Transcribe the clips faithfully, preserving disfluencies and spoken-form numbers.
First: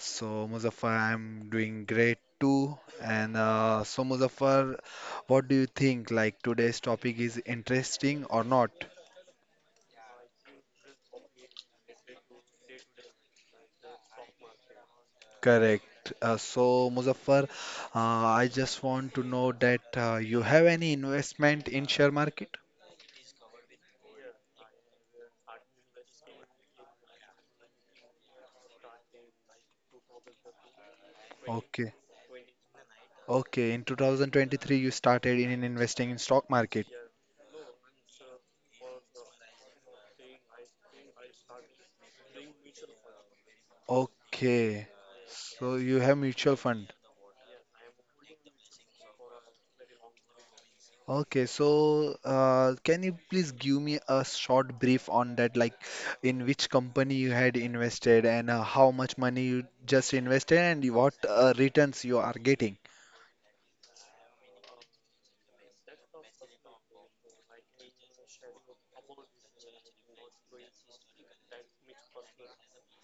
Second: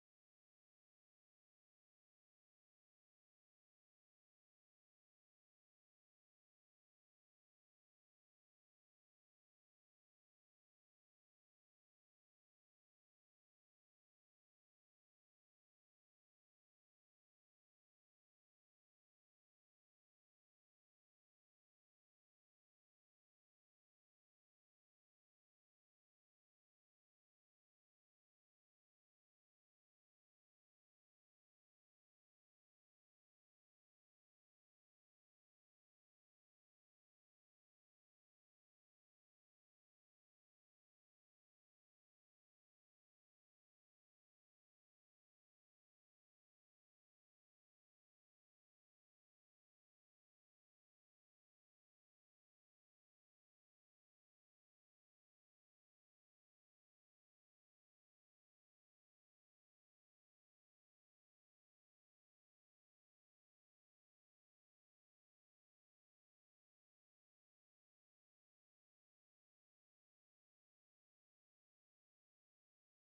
So, Muzaffar, I'm doing great too. And uh, so, Muzaffar, what do you think? Like today's topic is interesting or not? Correct. Uh, so, Muzaffar, uh, I just want to know that uh, you have any investment in share market? Okay. Okay. In two thousand twenty-three, you started in investing in stock market. Okay. So you have mutual fund. Okay, so uh, can you please give me a short brief on that, like in which company you had invested and uh, how much money you just invested and what uh, returns you are getting?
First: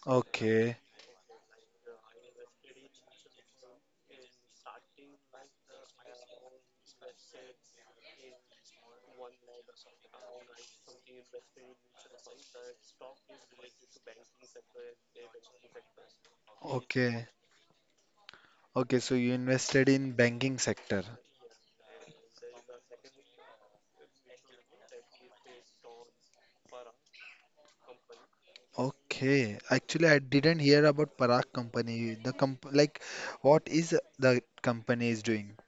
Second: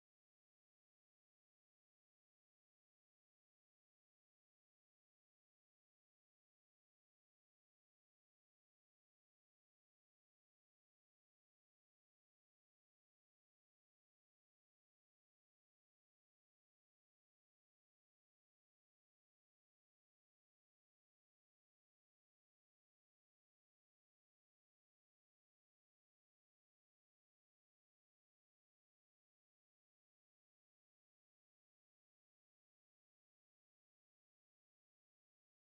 Okay, okay, okay. So you invested in banking sector. Okay, actually, I didn't hear about Parag company. The comp like, what is the company is doing?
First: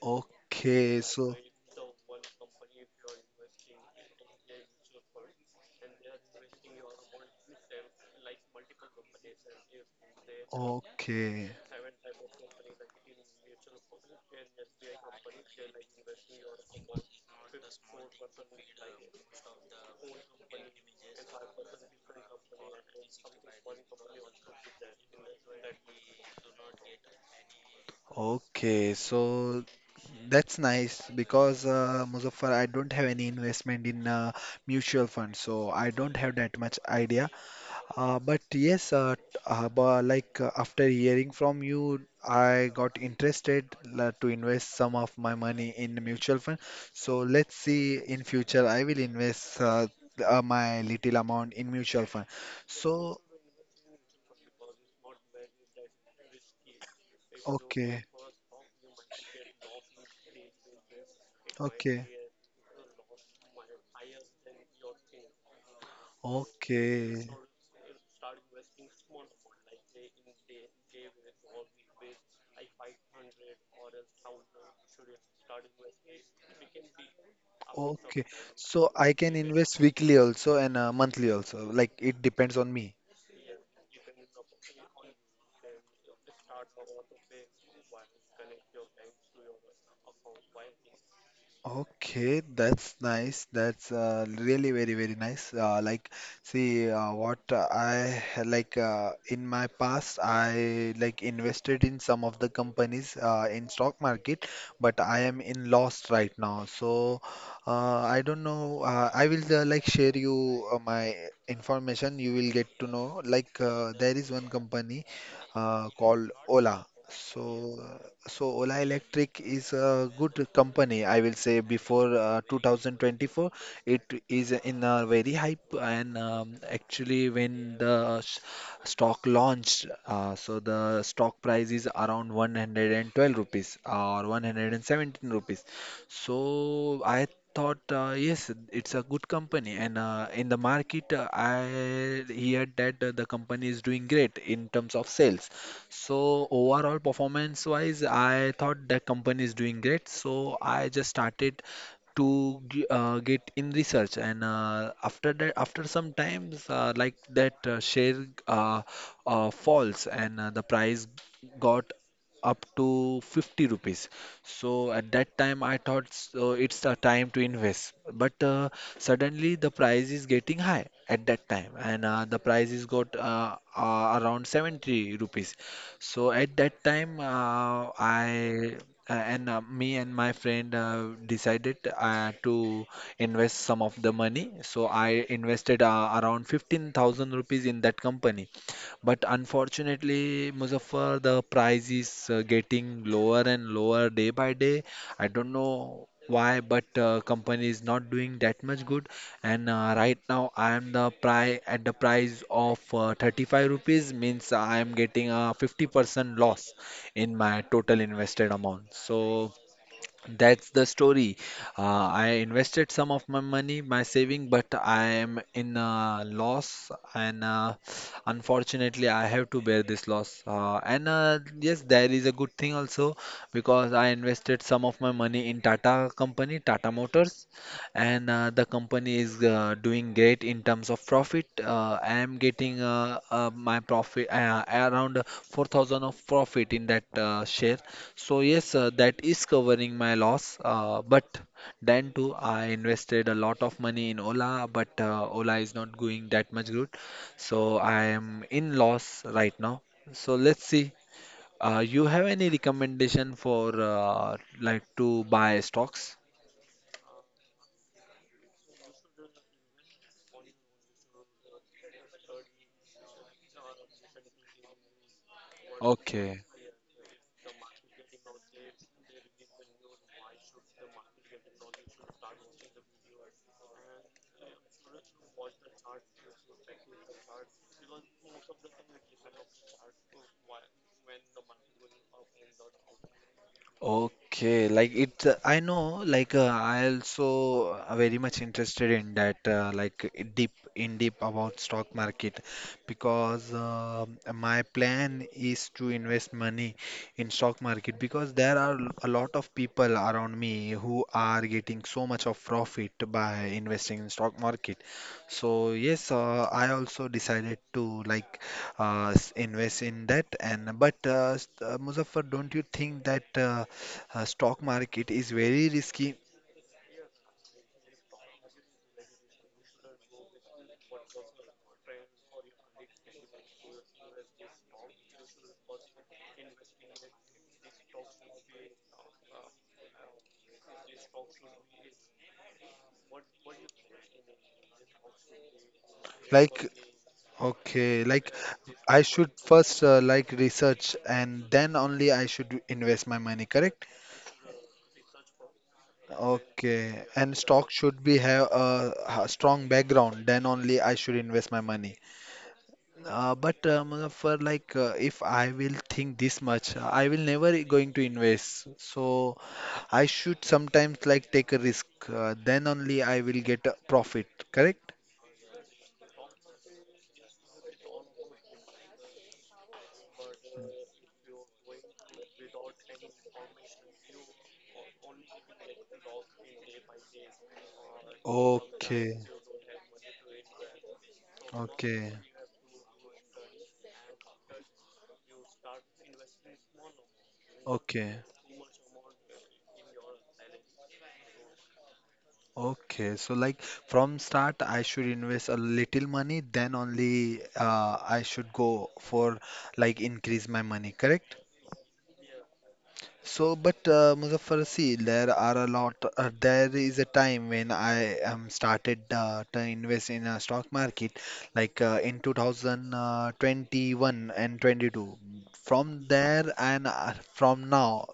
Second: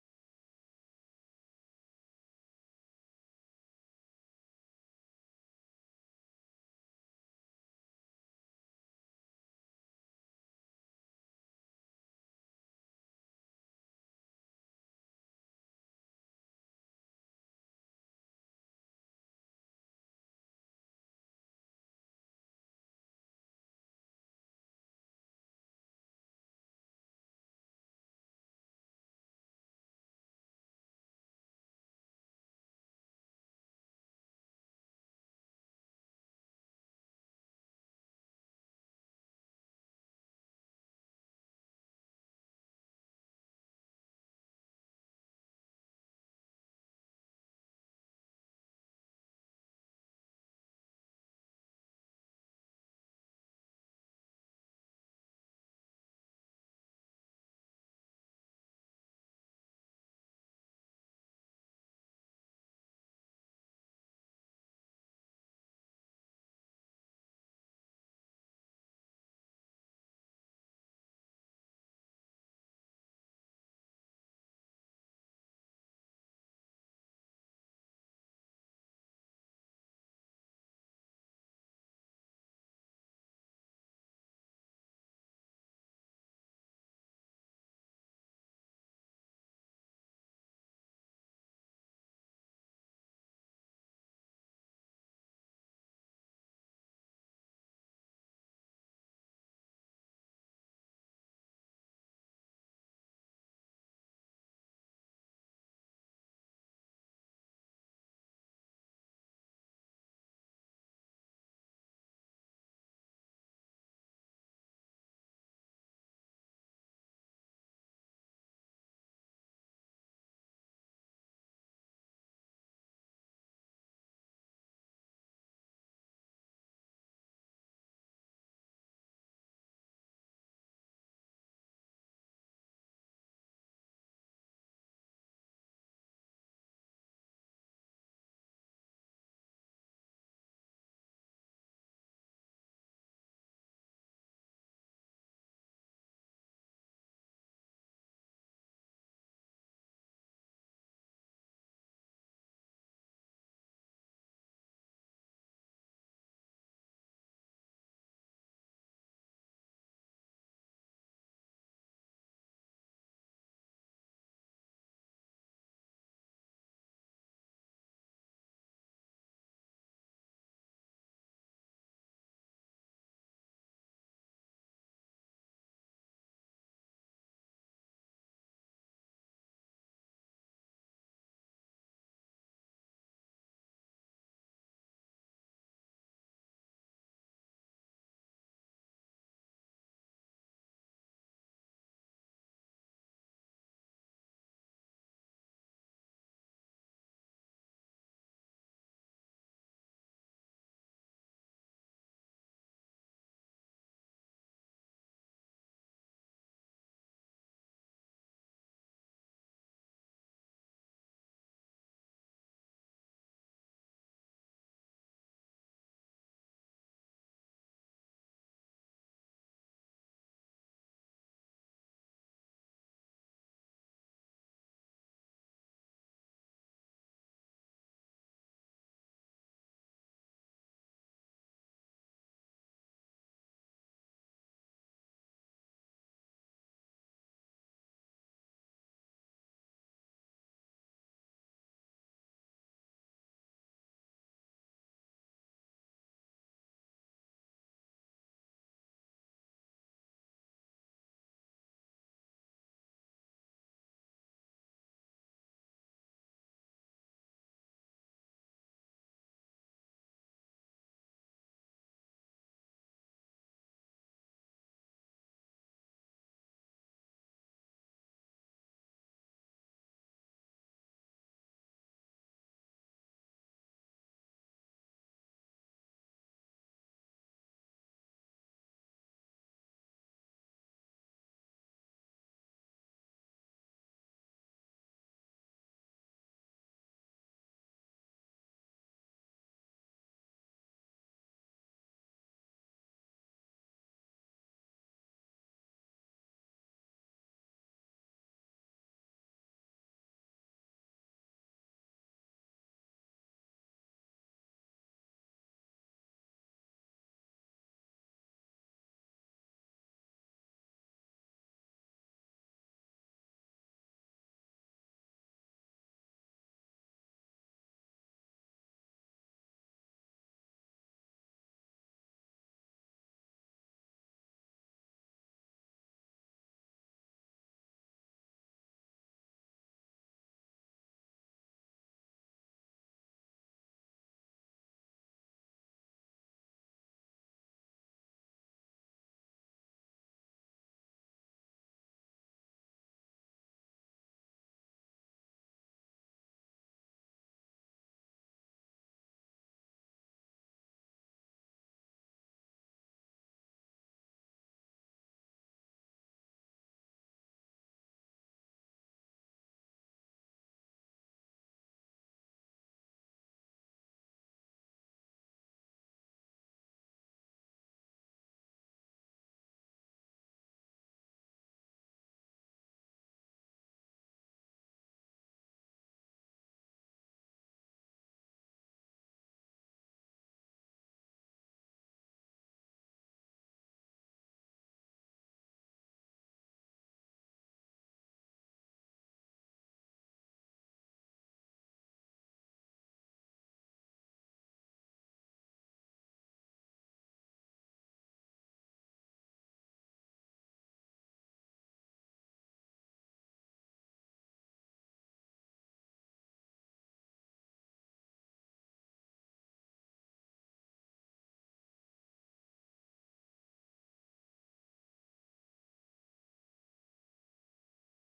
Okay, so okay, okay, so that's nice because uh, Muzaffar, I don't have any investment in uh, mutual funds, so I don't have that much idea. Uh, but yes, uh, t- uh, bu- like uh, after hearing from you, I got interested la- to invest some of my money in the mutual fund. So let's see in future I will invest uh, th- uh, my little amount in mutual fund. So okay, okay, okay, okay. So I can invest weekly also and uh, monthly also. Like it depends on me. Okay, that's nice. That's uh, really very very nice. Uh, like, see, uh, what uh, I ha- like uh, in my past, I like invested in some of the companies uh, in stock market, but I am in loss right now. So uh, I don't know. Uh, I will uh, like share you uh, my information. You will get to know. Like, uh, there is one company uh, called Ola. So so Ola Electric is a good company, I will say. Before uh, two thousand twenty-four, it is in a very hype, and um, actually, when the s- stock launched, uh, so the stock price is around one hundred twelve rupees or one hundred seventeen rupees. So I thought, uh, yes, it's a good company, and uh, in the market, uh, I heard that uh, the company is doing great in terms of sales. So overall performance wise, I thought the company is doing great. So I just started to g- uh, get in research and uh, after that after some times uh, like that uh, share uh, uh, falls and uh, the price got up to fifty rupees. So at that time I thought so it's the time to invest, but uh, suddenly the price is getting high at that time and uh, the price is got uh, uh, around seventy rupees. So at that time, uh, I uh, and uh, me and my friend uh, decided uh, to invest some of the money. So I invested uh, around fifteen thousand rupees in that company. But unfortunately, Muzaffar, the price is uh, getting lower and lower day by day. I don't know why, but uh, company is not doing that much good and uh, right now I am the price at the price of uh, thirty-five rupees means I am getting a fifty percent loss in my total invested amount. So that's the story. Uh, I invested some of my money, my saving, but I am in a loss, and uh, unfortunately, I have to bear this loss. Uh, and uh, yes, there is a good thing also because I invested some of my money in Tata company, Tata Motors, and uh, the company is uh, doing great in terms of profit. Uh, I am getting uh, uh, my profit uh, around four thousand of profit in that uh, share. So yes, uh, that is covering my loss. Uh, but then too, I invested a lot of money in Ola, but uh, Ola is not going that much good. So I am in loss right now. So let's see. Uh, you have any recommendation for uh, like to buy stocks? Okay. Okay, like it, uh, I know, like uh, I also uh, very much interested in that, uh, like i- deep in deep about stock market, because um my plan is to invest money in stock market because there are l- a lot of people around me who are getting so much of profit by investing in stock market. So yes, uh, I also decided to like uh, s- invest in that. And but uh, s- uh, Muzaffar, don't you think that? Uh, uh, stock market is very risky. Like, okay, like I should first uh, like research and then only I should invest my money, correct? Okay, and stock should be have a, a strong background, then only I should invest my money. Uh, but um, for like uh, if I will think this much, uh, I will never going to invest. So I should sometimes like take a risk, uh, then only I will get a profit, correct? Okay, okay. Okay, okay. So like from start, I should invest a little money, then only uh, I should go for like increase my money, correct? So, but uh, Muzaffar, see, there are a lot. Uh, there is a time when I um, started uh, to invest in a stock market, like uh, in two thousand twenty-one and twenty-two. From there and uh, from now.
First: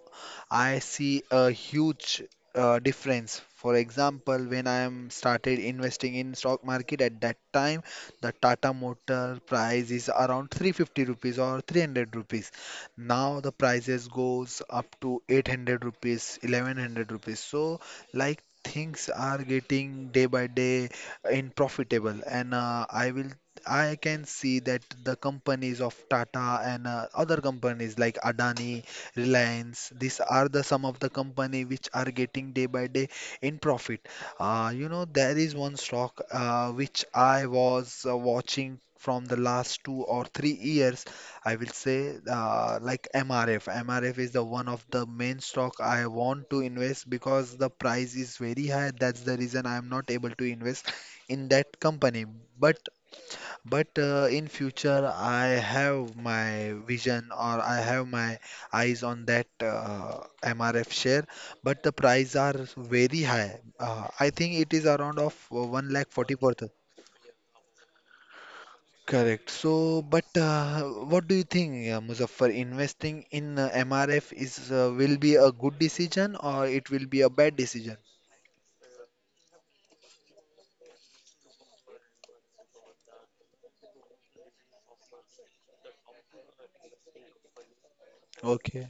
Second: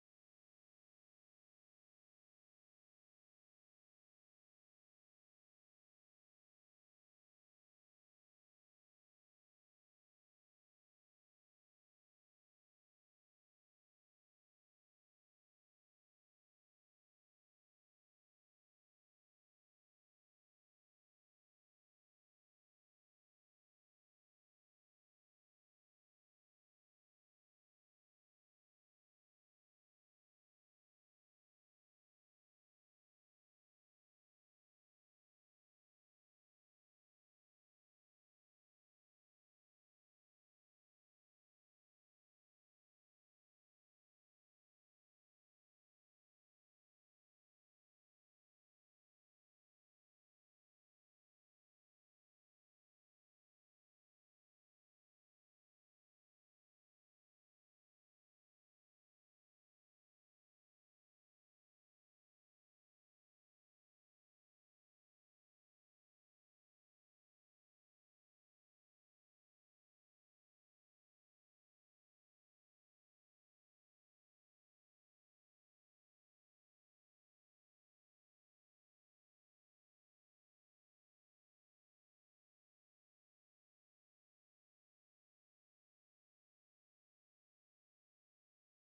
I see a huge uh, difference. For example, when I am started investing in stock market at that time, the Tata Motor price is around three hundred fifty rupees or three hundred rupees. Now the prices goes up to eight hundred rupees, eleven hundred rupees. So like things are getting day by day in profitable and uh, I will I can see that the companies of Tata and uh, other companies like Adani Reliance. These are the some of the company which are getting day by day in profit. Uh, you know, there is one stock uh, which I was uh, watching from the last two or three years. I will say uh, like M R F. M R F is the one of the main stock I want to invest because the price is very high. That's the reason I am not able to invest in that company. But but uh, in future, I have my vision or I have my eyes on that uh, M R F share, but the price are very high. Uh, I think it is around of one lakh forty per thousand. Correct. So, but uh, what do you think, uh, Muzaffar? Investing in uh, M R F is uh, will be a good decision or it will be a bad decision? Okay.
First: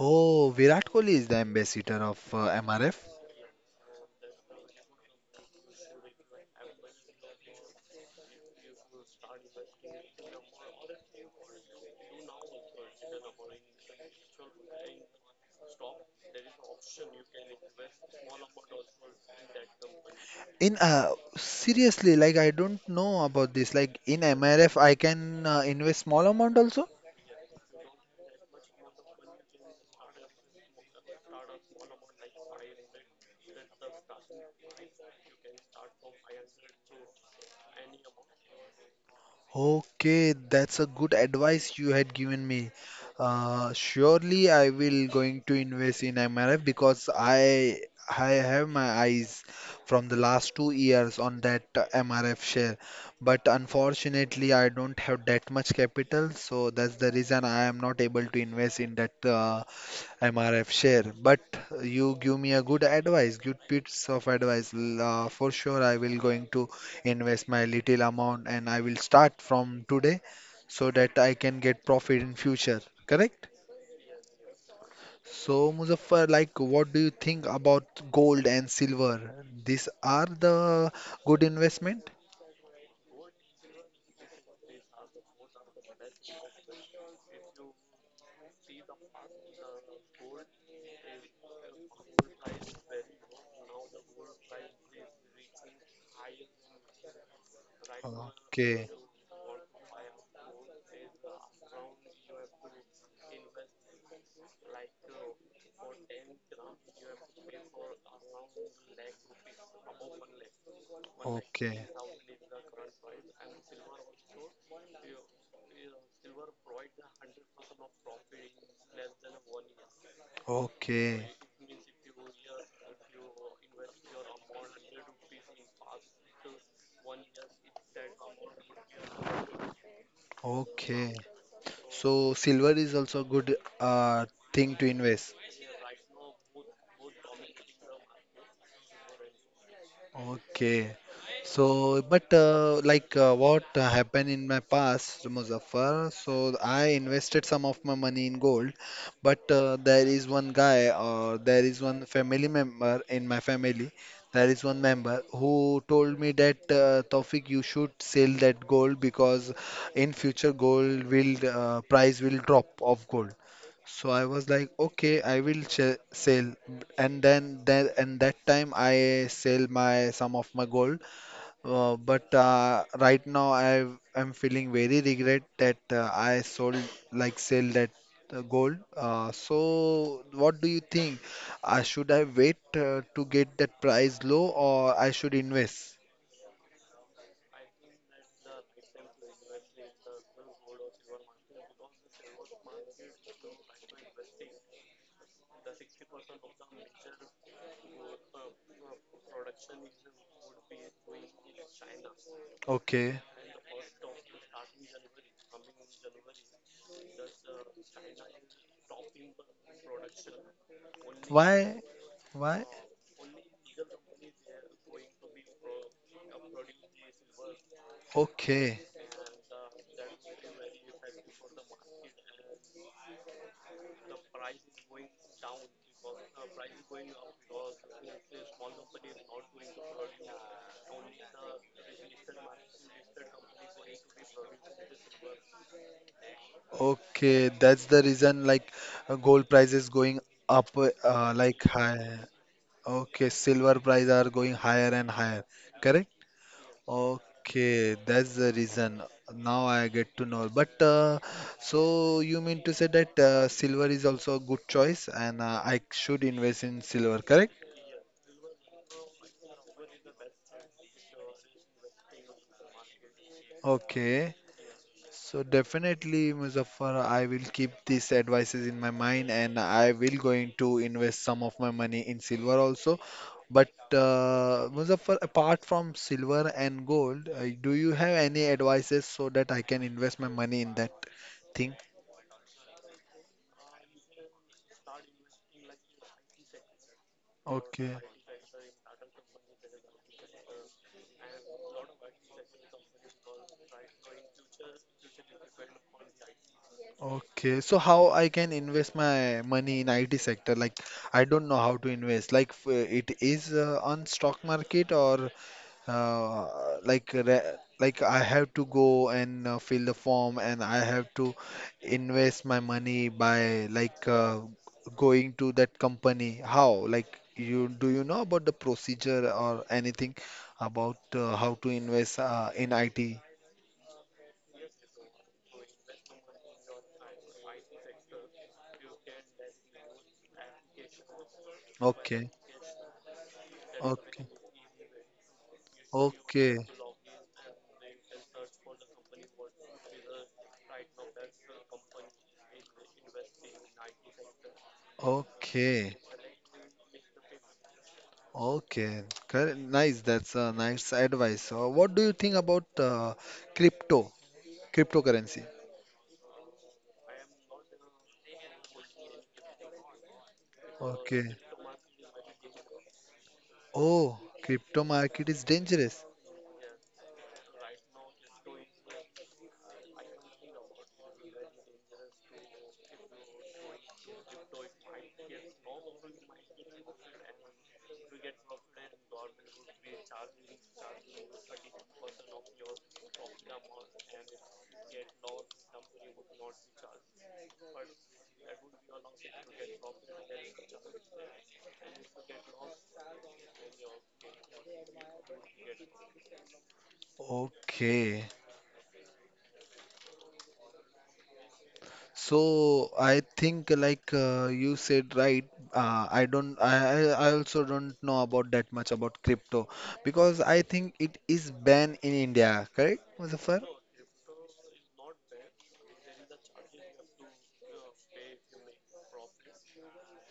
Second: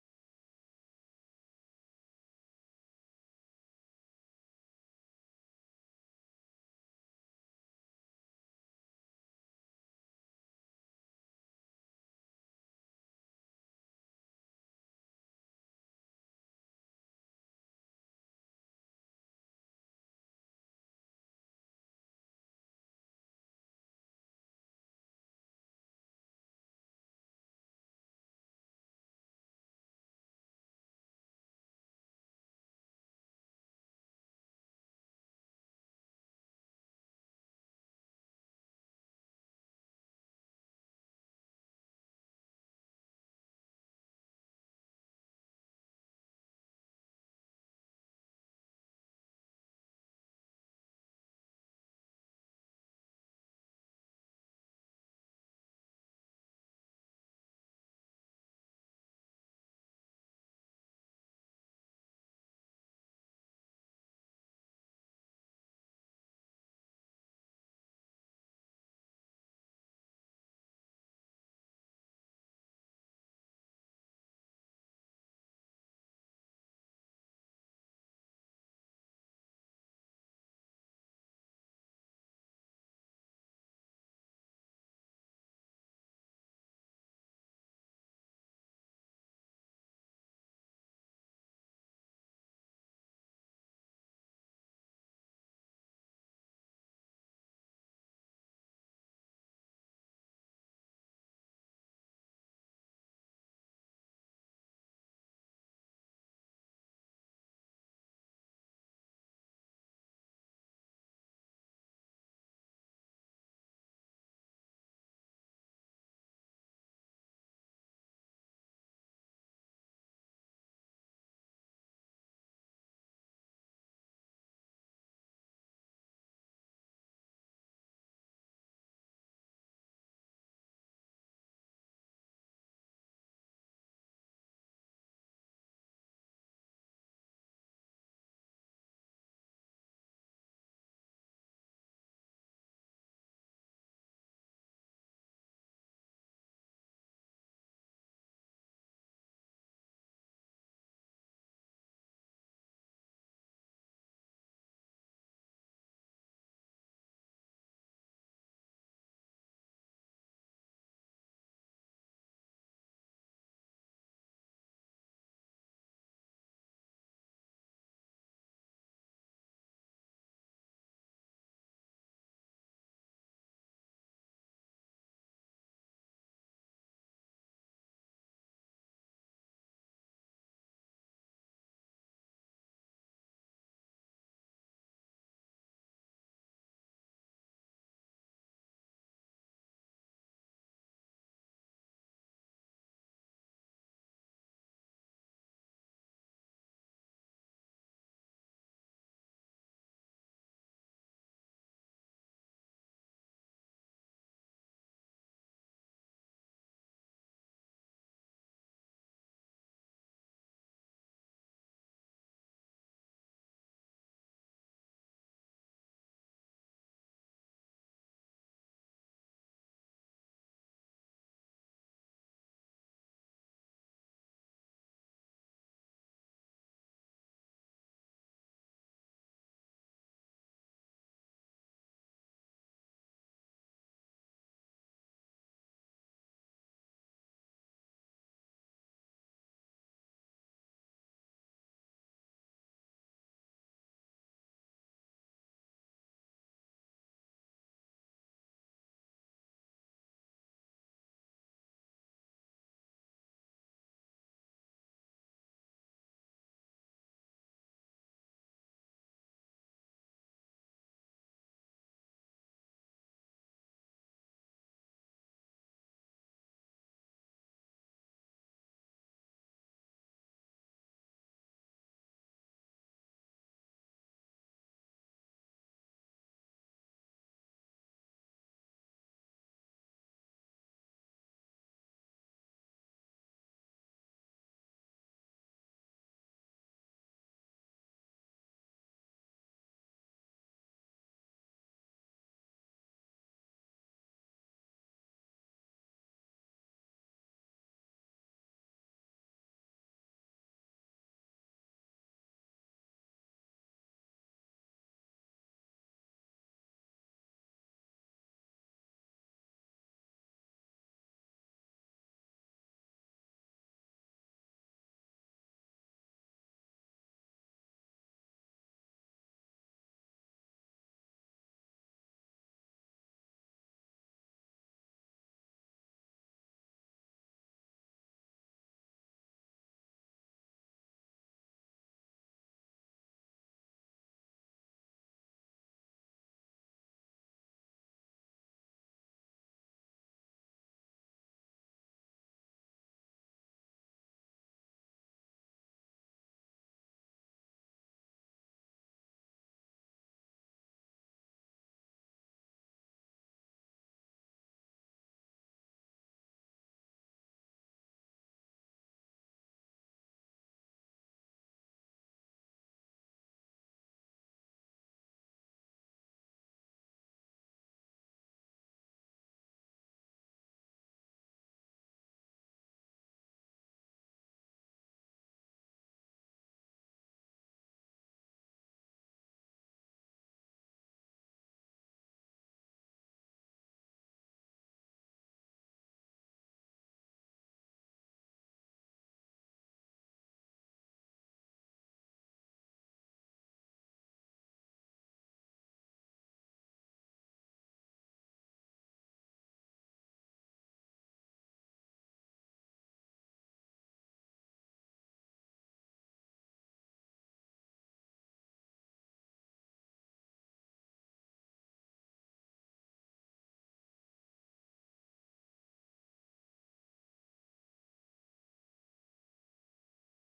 Oh, Virat Kohli is the ambassador of uh, M R F. In uh, seriously, like I don't know about this. Like in M R F, I can uh, invest small amount also. Okay, that's a good advice you had given me. Uh, surely I will going to invest in M R F because I I have my eyes from the last two years on that uh, M R F share. But unfortunately, I don't have that much capital, so that's the reason I am not able to invest in that uh, M R F share. But you give me a good advice, good bits of advice. L- Uh, for sure, I will going to invest my little amount and I will start from today so that I can get profit in future. Correct? So, Muzaffar, like, what do you think about gold and silver? These are the good investment? Okay. Okay. Okay. Okay. So So silver is also a good uh, thing to invest. Okay. So, but uh, like uh, what uh, happened in my past, Muzaffar, so I invested some of my money in gold, but uh, there is one guy or there is one family member in my family, there is one member who told me that uh, Taufik, you should sell that gold because in future gold will uh, price will drop of gold. So I was like, okay, I will ch- sell, and then that and that time I sell my some of my gold. Uh, but uh, right now I am feeling very regret that uh, I sold like sell that uh, gold. Uh, so what do you think? Uh, should I wait uh, to get that price low, or I should invest? Okay, why? Why? Okay. Okay, that's the reason like uh, gold price is going up uh, like high. Okay, silver price are going higher and higher. Correct? Okay, that's the reason. Now I get to know. But uh, so you mean to say that uh, silver is also a good choice and uh, I should invest in silver, correct? Okay. So definitely, Muzaffar, I will keep these advices in my mind and I will going to invest some of my money in silver also. But uh, Muzaffar, apart from silver and gold, uh, do you have any advices so that I can invest my money in that thing? Okay. Okay. So how I can invest my money in I T sector? Like I don't know how to invest. Like f- it is uh, on stock market or uh, like re- like I have to go and uh, fill the form and I have to invest my money by like uh, going to that company. How? Like you do you know about the procedure or anything about uh, how to invest uh, in I T? Okay, okay, okay, okay. Okay. Correct, nice. That's a nice advice. Uh, what do you think about uh, crypto, cryptocurrency? Okay. Oh, crypto market is dangerous. Okay. So I think like uh, you said right. Uh, I don't. I I I also don't know about that much about crypto because I think it is banned in India. Correct, Muzaffar?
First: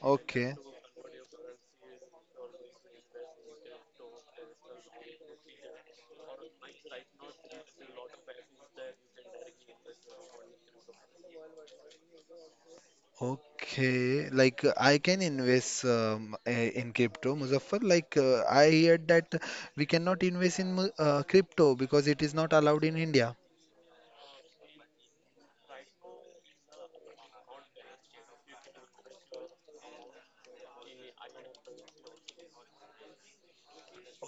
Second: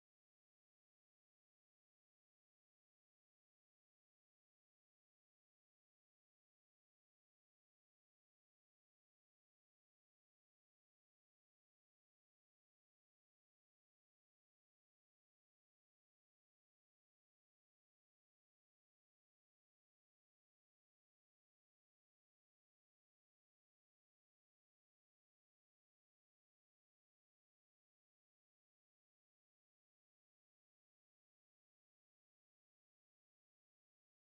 Okay. Okay. Like uh, I can invest um, eh, in crypto, Muzaffar. Like uh, I heard that we cannot invest in mu- uh, crypto because it is not allowed in India.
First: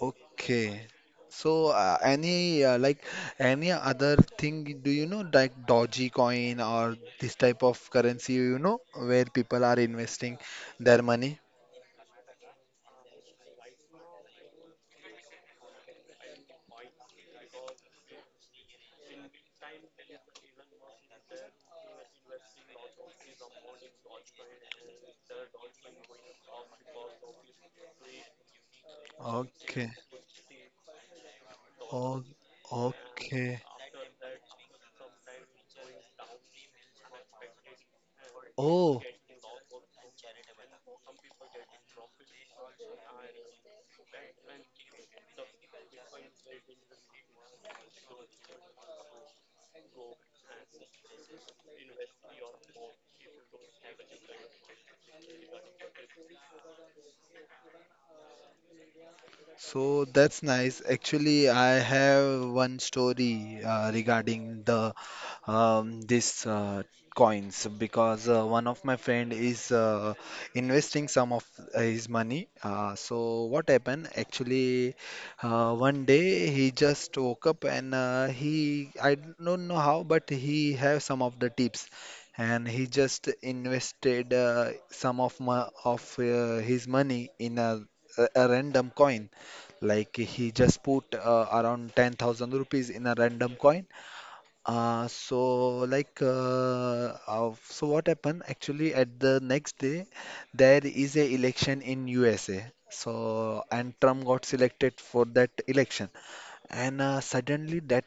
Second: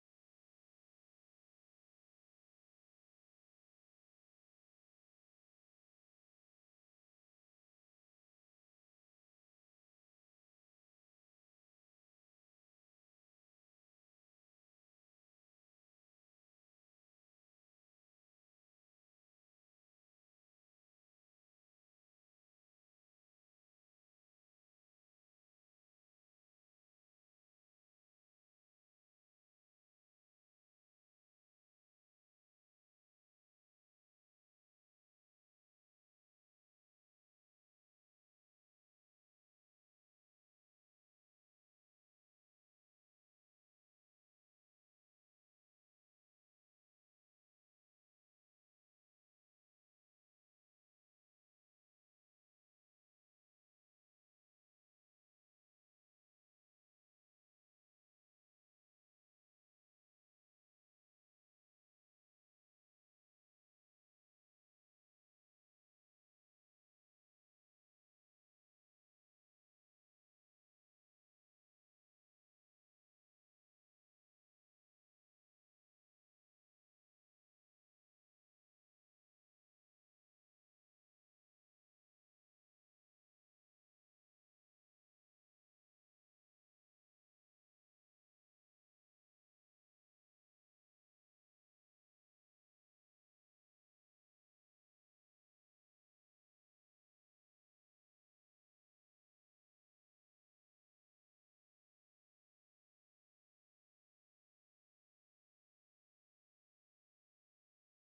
Okay. So uh, any uh, like any other thing do you know like Dogecoin coin or this type of currency you know where people are investing their money? Okay. Oh, okay. Oh. So that's nice. Actually, I have one story uh, regarding the um, this uh, coins because uh, one of my friend is uh, investing some of his money. Uh, so what happened? Actually, uh, one day he just woke up and uh, he, I don't know how, but he have some of the tips. And he just invested uh, some of my, of uh, his money in a, a a random coin. Like he just put uh, around ten thousand rupees in a random coin. Uh, so like uh, uh, so what happened actually at the next day there is a election in U S A. So and Trump got selected for that election. And uh, suddenly that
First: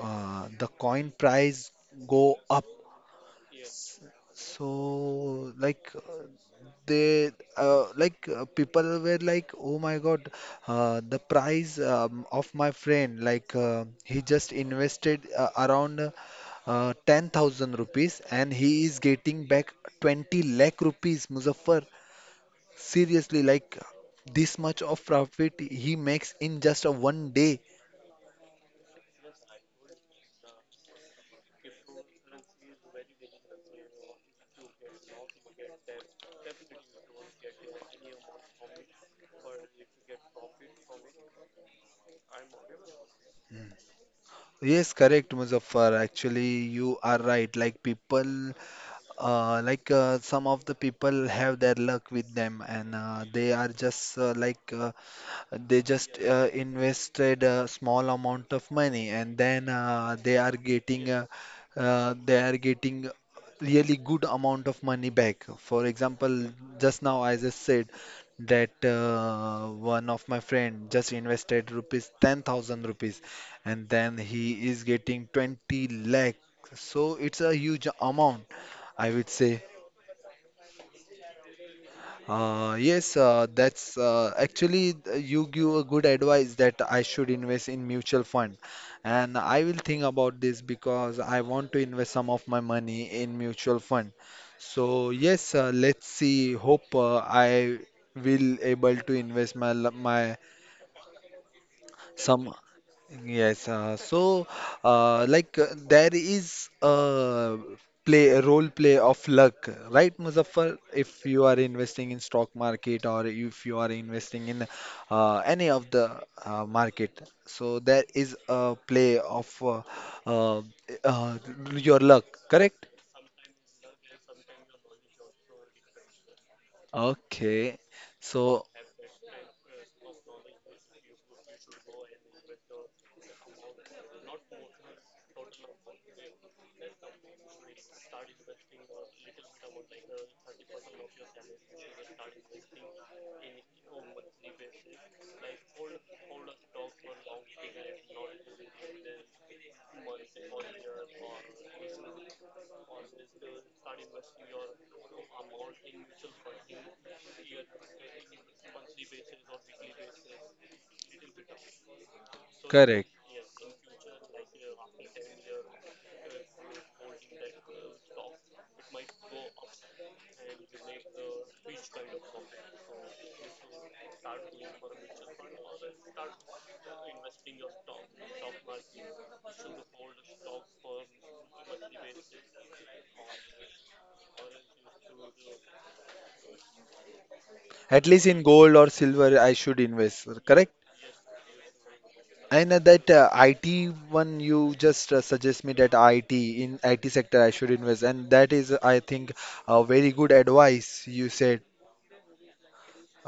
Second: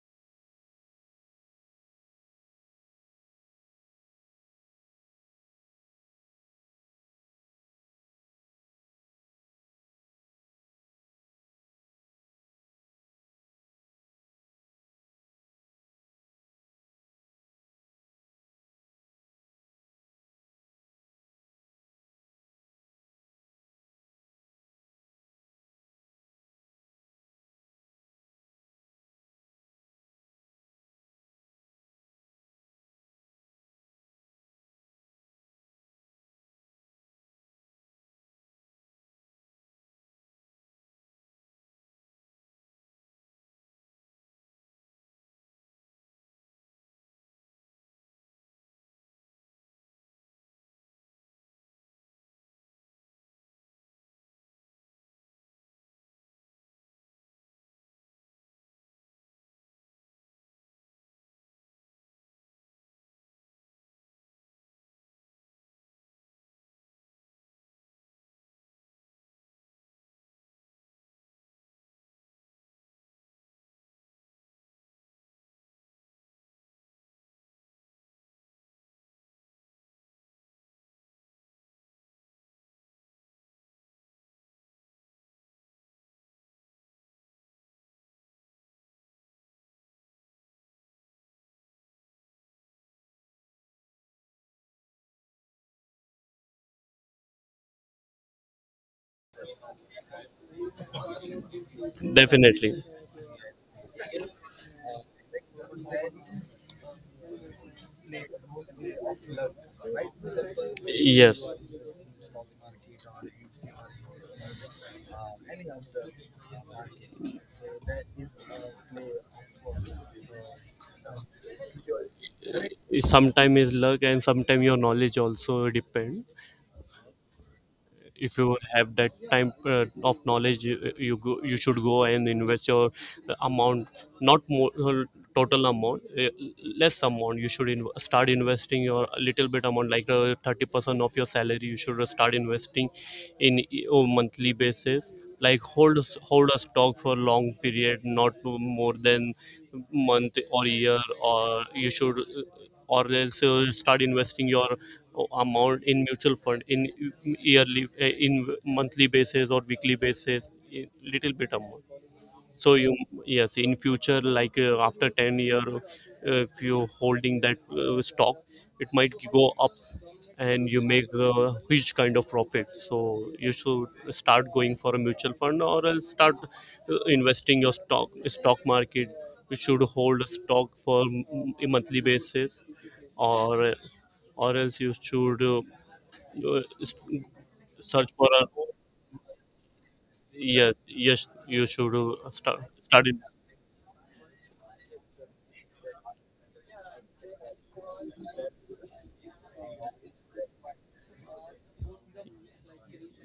uh, the coin price go up. So, like, uh, they, uh, like, uh, people were like, oh my God, uh, the price um, of my friend, like, uh, he just invested uh, around uh, ten thousand rupees and he is getting back twenty lakh rupees, Muzaffar. Seriously, like, this much of profit he makes in just a one day. Yes, correct, Muzaffar. Actually, you are right. Like people Uh, like uh, Some of the people have their luck with them, and uh, they are just uh, like uh, they just uh, invested a small amount of money and then uh, they are getting uh, uh, they are getting really good amount of money back. For example, just now I just said that uh, one of my friend just invested rupees ten thousand rupees and then he is getting twenty lakh. So it's a huge amount, I would say. Uh, yes, uh, that's uh, Actually, th- you give a good advice that I should invest in mutual fund, and I will think about this because I want to invest some of my money in mutual fund. So yes, uh, let's see. Hope uh, I will able to invest my l- my some. Definitely. Yes, uh, so uh, like uh, there is a play a role play of luck, right, Muzaffar? If Yes. you are investing in stock market or if you are investing in uh, any of the uh, market, so there is a play of uh, uh, uh, your luck, correct? Sometimes is luck and sometimes your knowledge also depend. Okay, If you so have that time uh, of knowledge you, you go you should go and invest your amount, not more uh, total amount uh, less amount, you should inv- start investing your little bit amount like uh, thirty percent of your salary. You should start investing in e- on monthly basis, like hold s- hold a stock for long period, not more than month or year, or you should uh, or else uh, start investing your o- amount in mutual fund in yearly uh, in monthly basis or weekly basis, a little bit amount. So you correct. yes, in future, like uh, after ten year, uh, if you holding that uh, stock, it might go up and you make a huge kind of profit. So you should start going for a mutual fund or else start uh, investing your stock stock market. You should hold a stock for m- a monthly basis, or uh, or else you should uh, uh, s- At search least for in a gold or silver, I should invest, correct? yes yes you should uh, start And uh, start. that uh, I T one, you just uh, suggest me that I T in I T sector I should invest, and that is, I think, a very good advice you said.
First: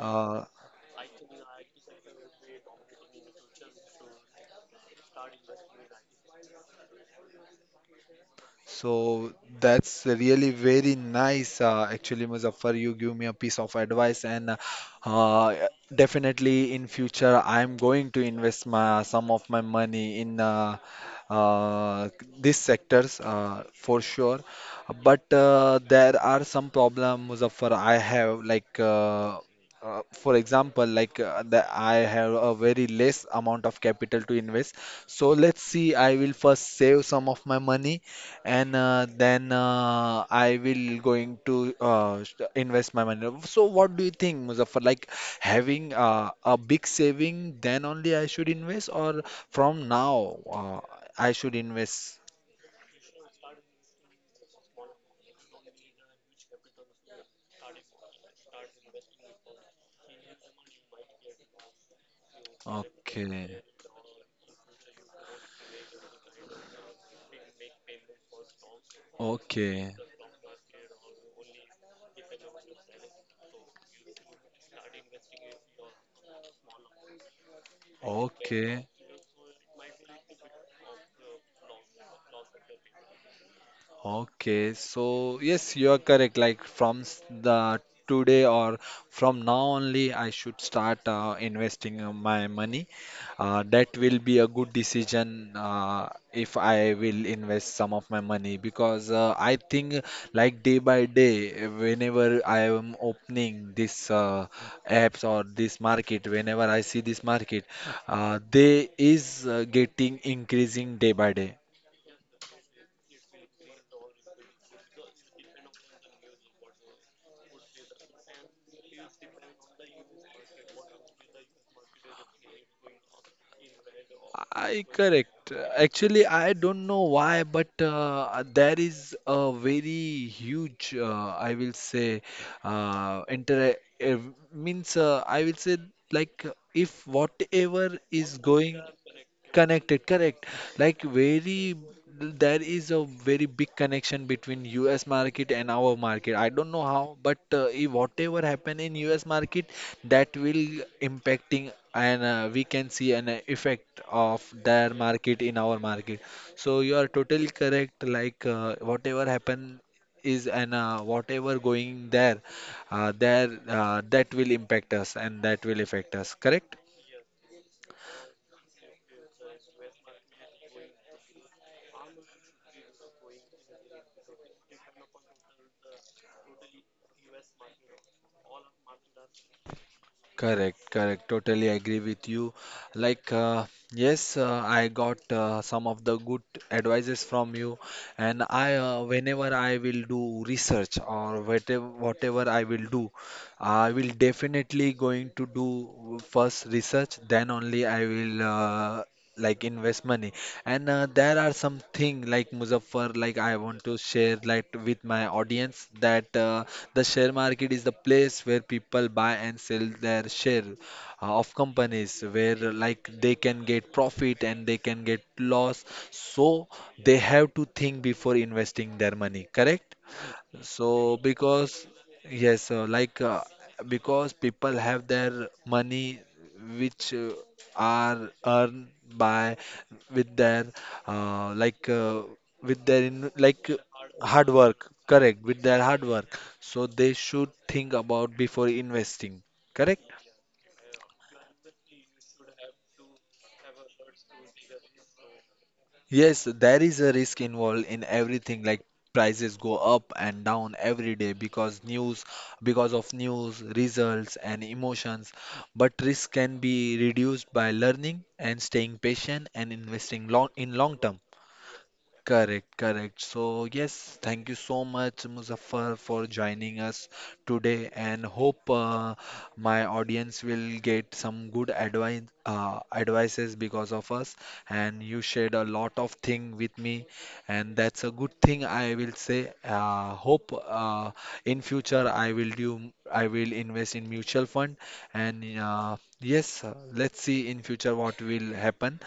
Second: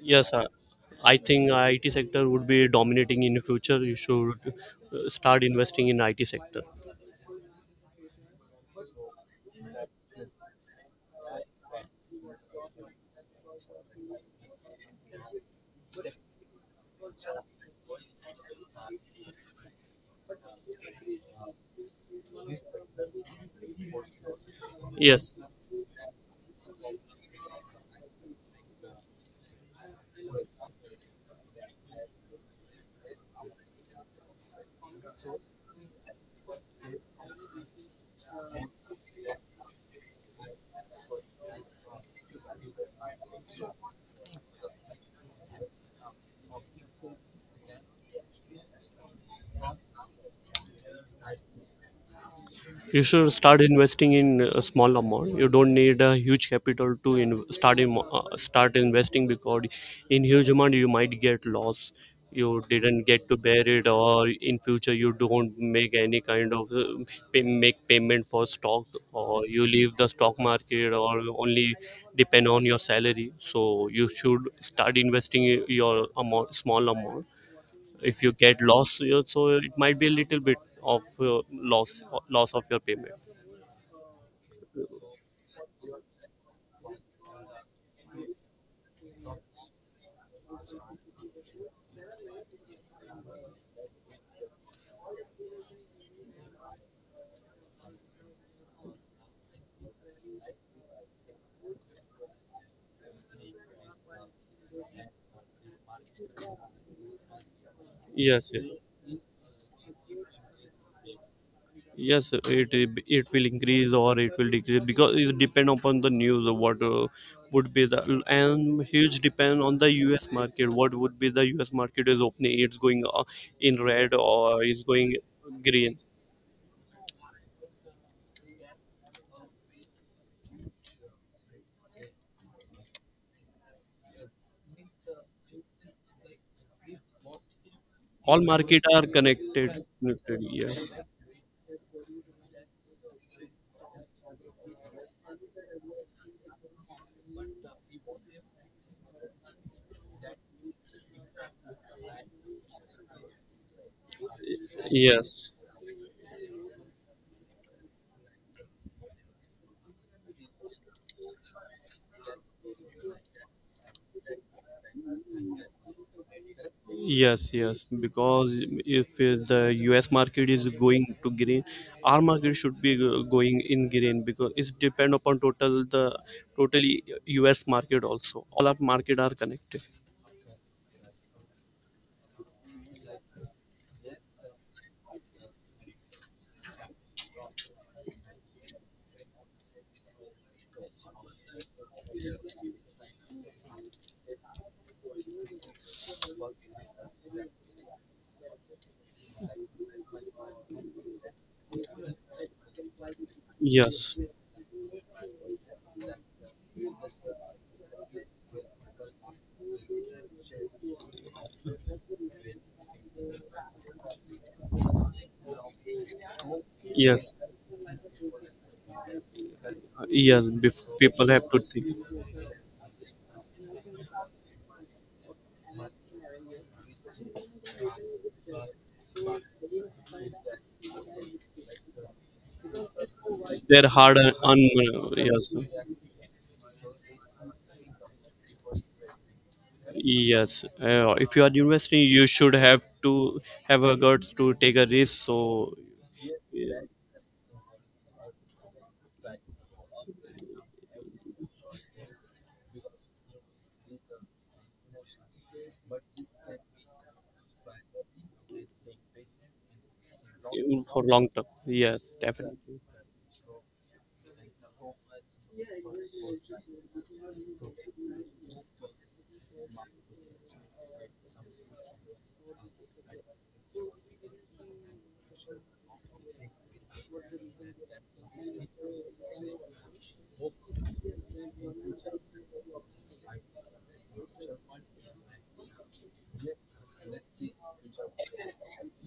Yes, uh, I think I T sector would be dominating in the future. You should uh, start investing in I T sector. So that's really very nice. Uh, actually, Muzaffar, you give me a piece of advice, and uh, definitely in future I'm going to invest my some of my money in uh, uh, these sectors uh, for sure. Yes. But uh, there are some problem, Muzaffar, I have like. Uh, Uh, for example, like uh, the, I have a very less amount of capital to invest. So let's see, I will first save some of my money and uh, then uh, I will going to uh, st- invest my money. So what do you think, Muzaffar? Like having uh, a big saving, then only I should invest, or from now uh, I should invest? You should start investing in a small amount. You don't need a huge capital to in, start in, uh, start investing, because in huge amount you might get loss. You didn't get to Okay, bear it, or in future you don't make any kind of uh, pay, make payment for stock, or you okay, leave the stock market, or only depend on your salary. So you should start investing i- your amount, small amount. If you get okay. loss, yeah, so it might be a little bit of uh, loss, loss of your payment. Okay, so yes, you are correct. Like from s- the today or from now only, I should start uh, investing uh, my money. Uh, that will be a good decision uh, if I will invest some of my money because uh, I think like day by day, whenever I am opening this uh, apps or this market, whenever I see this market, uh, Yes, yes, they is uh, getting increasing day by day. yes. It it it will increase or it will decrease, because it depend upon the news of what uh, would be the, and huge depend on the U S market. What would be the U S market is opening? It's going uh, in red or is I going correct. green. Actually, I don't know why, but uh, there is a very huge, uh, I will say, uh, inter uh, means uh, I will say like if whatever All is market going. are connected, Connected, connected. correct. Yes, Like very, there is a very big connection between U S market and our market. I don't know how, but uh, if whatever happen in U S market, that will impacting and uh, we can see an effect of their yes. market in our market. So you are totally correct. Like uh, whatever happen is and uh, whatever going there, uh, there uh, that will impact us and that will affect us. Correct? Yes, yes, because if uh, the U S market is going to green, our market should be go- going in green, because it's depend upon total the totally U S market also. All our market are connected. Correct, correct. Totally agree with you. Like, uh, yes, uh, I got uh, some of the good advices from you, and I, uh, whenever I will do research or whatever, whatever I will do, I will definitely going to do first research. Then only I will uh, like invest money. And uh, there are some thing like Muzaffar, like I want to Yes, share like with my audience that uh, the share market is the place where people buy and sell their share uh, of companies where like they can get profit and they can get loss. So they yes, have to think before investing their money, correct? yes. Bef- so People have to because think yes, uh, like uh, because people have their money which uh, are earned by with their uh, like uh, with their in, like uh, they're hard earn, hard work, earn- correct, yes, with their hard work. So they should think about before investing, correct? yes. Uh, if you are investing, you should have to have a guts to take a risk. So Yes, there is a risk involved in everything, like prices go up and down every day because news, because of news, results, and emotions. But risk can be reduced by learning and staying patient and investing long in even for long long term. term, yes, definitely. Correct, correct. So, yes, thank you so much, Muzaffar, for joining us today, and hope uh, my audience will get some good advice uh, advices because of us. And you shared a lot of thing with me, and that's a good thing, I will say. Uh, hope uh, in future I will do. I will invest in mutual fund, and uh, yes, uh, let's see in future what will happen.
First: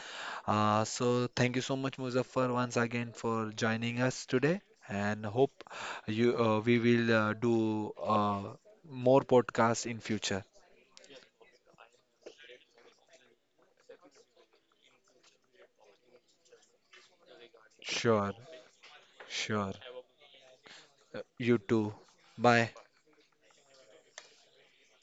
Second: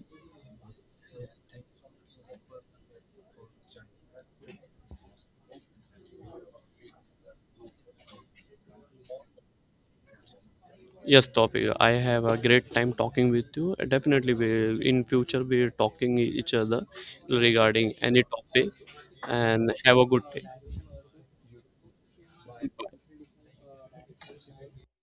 Uh, so thank you so much, Muzaffar, once again for joining us today, and hope you uh, we will uh, do uh, more podcasts in future. Yes, topic, I have a great time talking with you. Definitely we, in future, we will talking each other regarding any Sure, topic, and sure. have a good day. You too. Bye.